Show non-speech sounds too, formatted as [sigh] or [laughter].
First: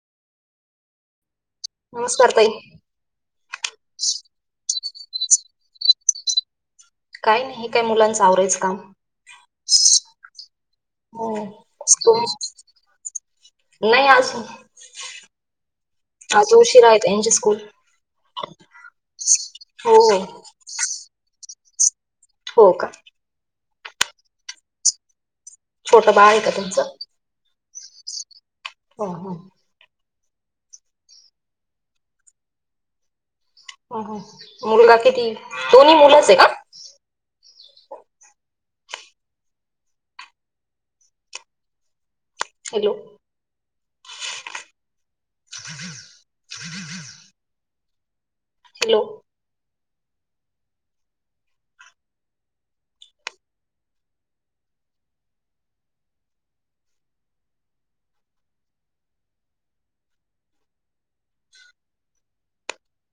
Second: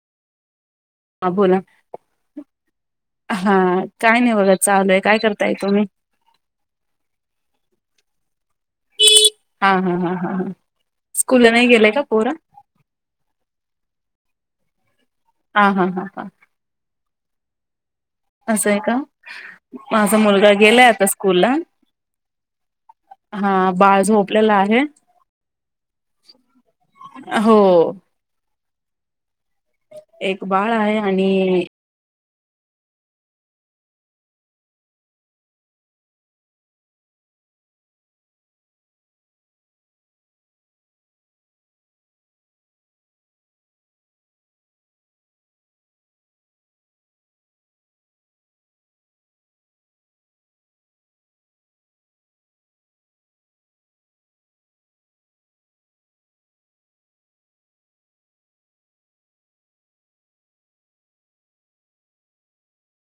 हां बोला. नमस्कार ताई. हा काय नाही बघा चालूय. काय करताय तुम्ही? काय नाही हे काय मुलांच आवरायच काम. हा हा हा ह ह. हो. स्कूल नाही गेले का स्कूल पोर? नाही आज हा हा हा हां. आज उशीरा आहेत यांचे स्कूल. असं आहे का? हो माझा मुलगा गेलाय आता स्कूलला. हो का? हा बाळ झोपलेल आहे. छोटं बाळ आहे का तुमच? हो. ह ह. एक बाळ आहे आणि मुलगा किती दोनही मुलंच आहे का? हॅलो. हॅलो. [inaudible]